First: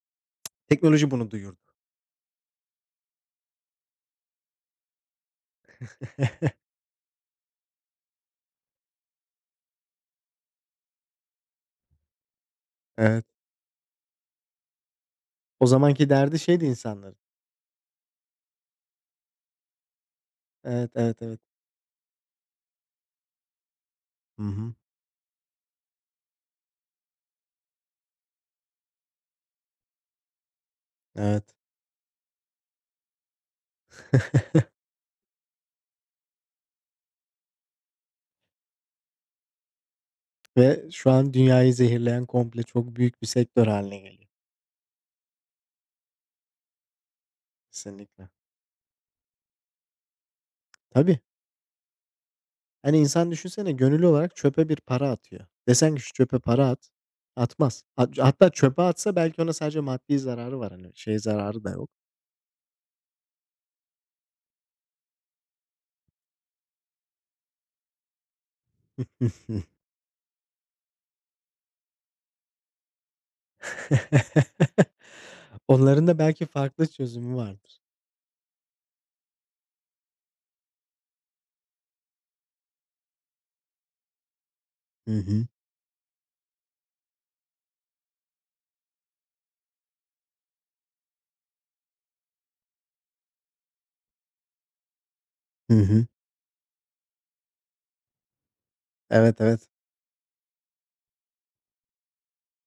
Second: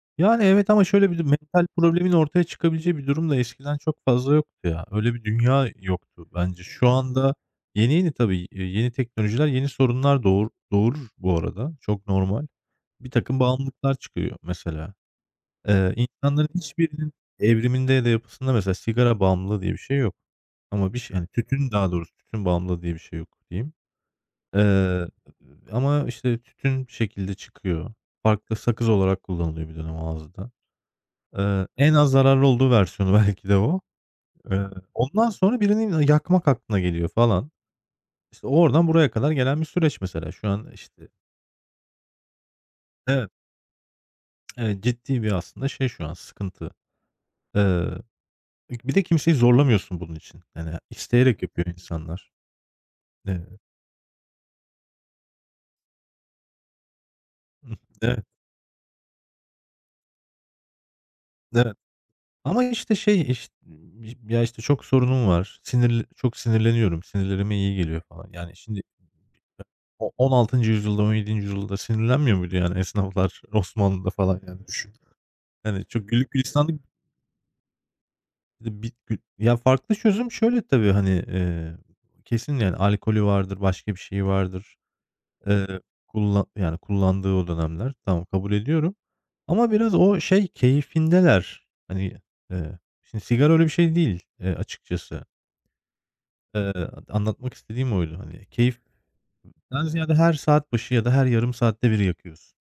Yani, evet, ama Teknoloji şöyle bir de: bunu Mental duyurdu. problemin ortaya çıkabileceği bir durum da eskiden çok fazla yoktu ya. Öyle bir dünya yoktu bence. Şu anda yeni yeni, tabii, iii, yeni teknolojiler yeni sorunlar doğur doğurur bu arada. Çok normal. Evet. Birtakım bağımlılıklar çıkıyor mesela. O Eee, zamanki derdi insanların şeydi hiçbirinin insanların. evriminde ya da yapısında mesela sigara bağımlılığı diye bir şey yok Evet, ama bir şey evet, hani, evet. tütün daha doğrusu tütün bağımlılığı diye bir şey yok diyeyim. Hı Eee, hı. ııı, ama, işte, tütün şekilde çıkıyor. Farklı sakız olarak kullanılıyordu bir dönem ağızda. Evet. Eee, en az zararlı olduğu versiyonu belki de o. Iıı, ondan sonra birinin, aaa, yakmak aklına geliyor falan. İşte, oradan buraya kadar gelen bir süreç mesela. Şu an, Ve işte şu an dünyayı zehirleyen komple çok büyük bir Evet. sektör hâline geliyor. Evet, ciddi bir aslında şey şu an: sıkıntı. Eee, Kesinlikle. bir k bir de kimseyi zorlamıyorsun bunun için. Yani Tabii. isteyerek yapıyor insanlar, Hani insan eee düşünsene gönüllü olarak çöpe bir para atıyor. Desen ki, "Şu çöpe para at." Hıh, Atmaz. [unintelligible] evet. Hatta çöpe atsa belki ona sadece maddi zararı var hani. Şey zararı da Evet. yok. "Ama, işte, şey, iş ya, işte, çok sorunum var. Sinirli çok sinirleniyorum. Sinirlerime iyi geliyor." falan. Yani şimdi [unintelligible] o 16. yüzyılda, 17. yüzyılda sinirlenmiyor muydu, yani, esnaflar, Osmanlı'da falan? Yani düşün. Yani Onların çok da güllük belki gülistanlık farklı çözümü vardır. Bir de bir gü Ya farklı çözüm şöyle tabii: Hani, eee, kesin, yani, alkolü vardır, başka bir şeyi vardır. Hı hı. Eee, kullan yani kullandığı o dönemler. Tamam, kabul ediyorum ama biraz o şey keyfindeler. Hani, eee, şimdi sigara öyle bir şey değil, eee, açıkçası. Hı hı. Iıı, dı anlatmak istediğim oydu hani. Keyiften Evet, evet. ziyade her saat başı ya da her yarım saatte bir yakıyorsun.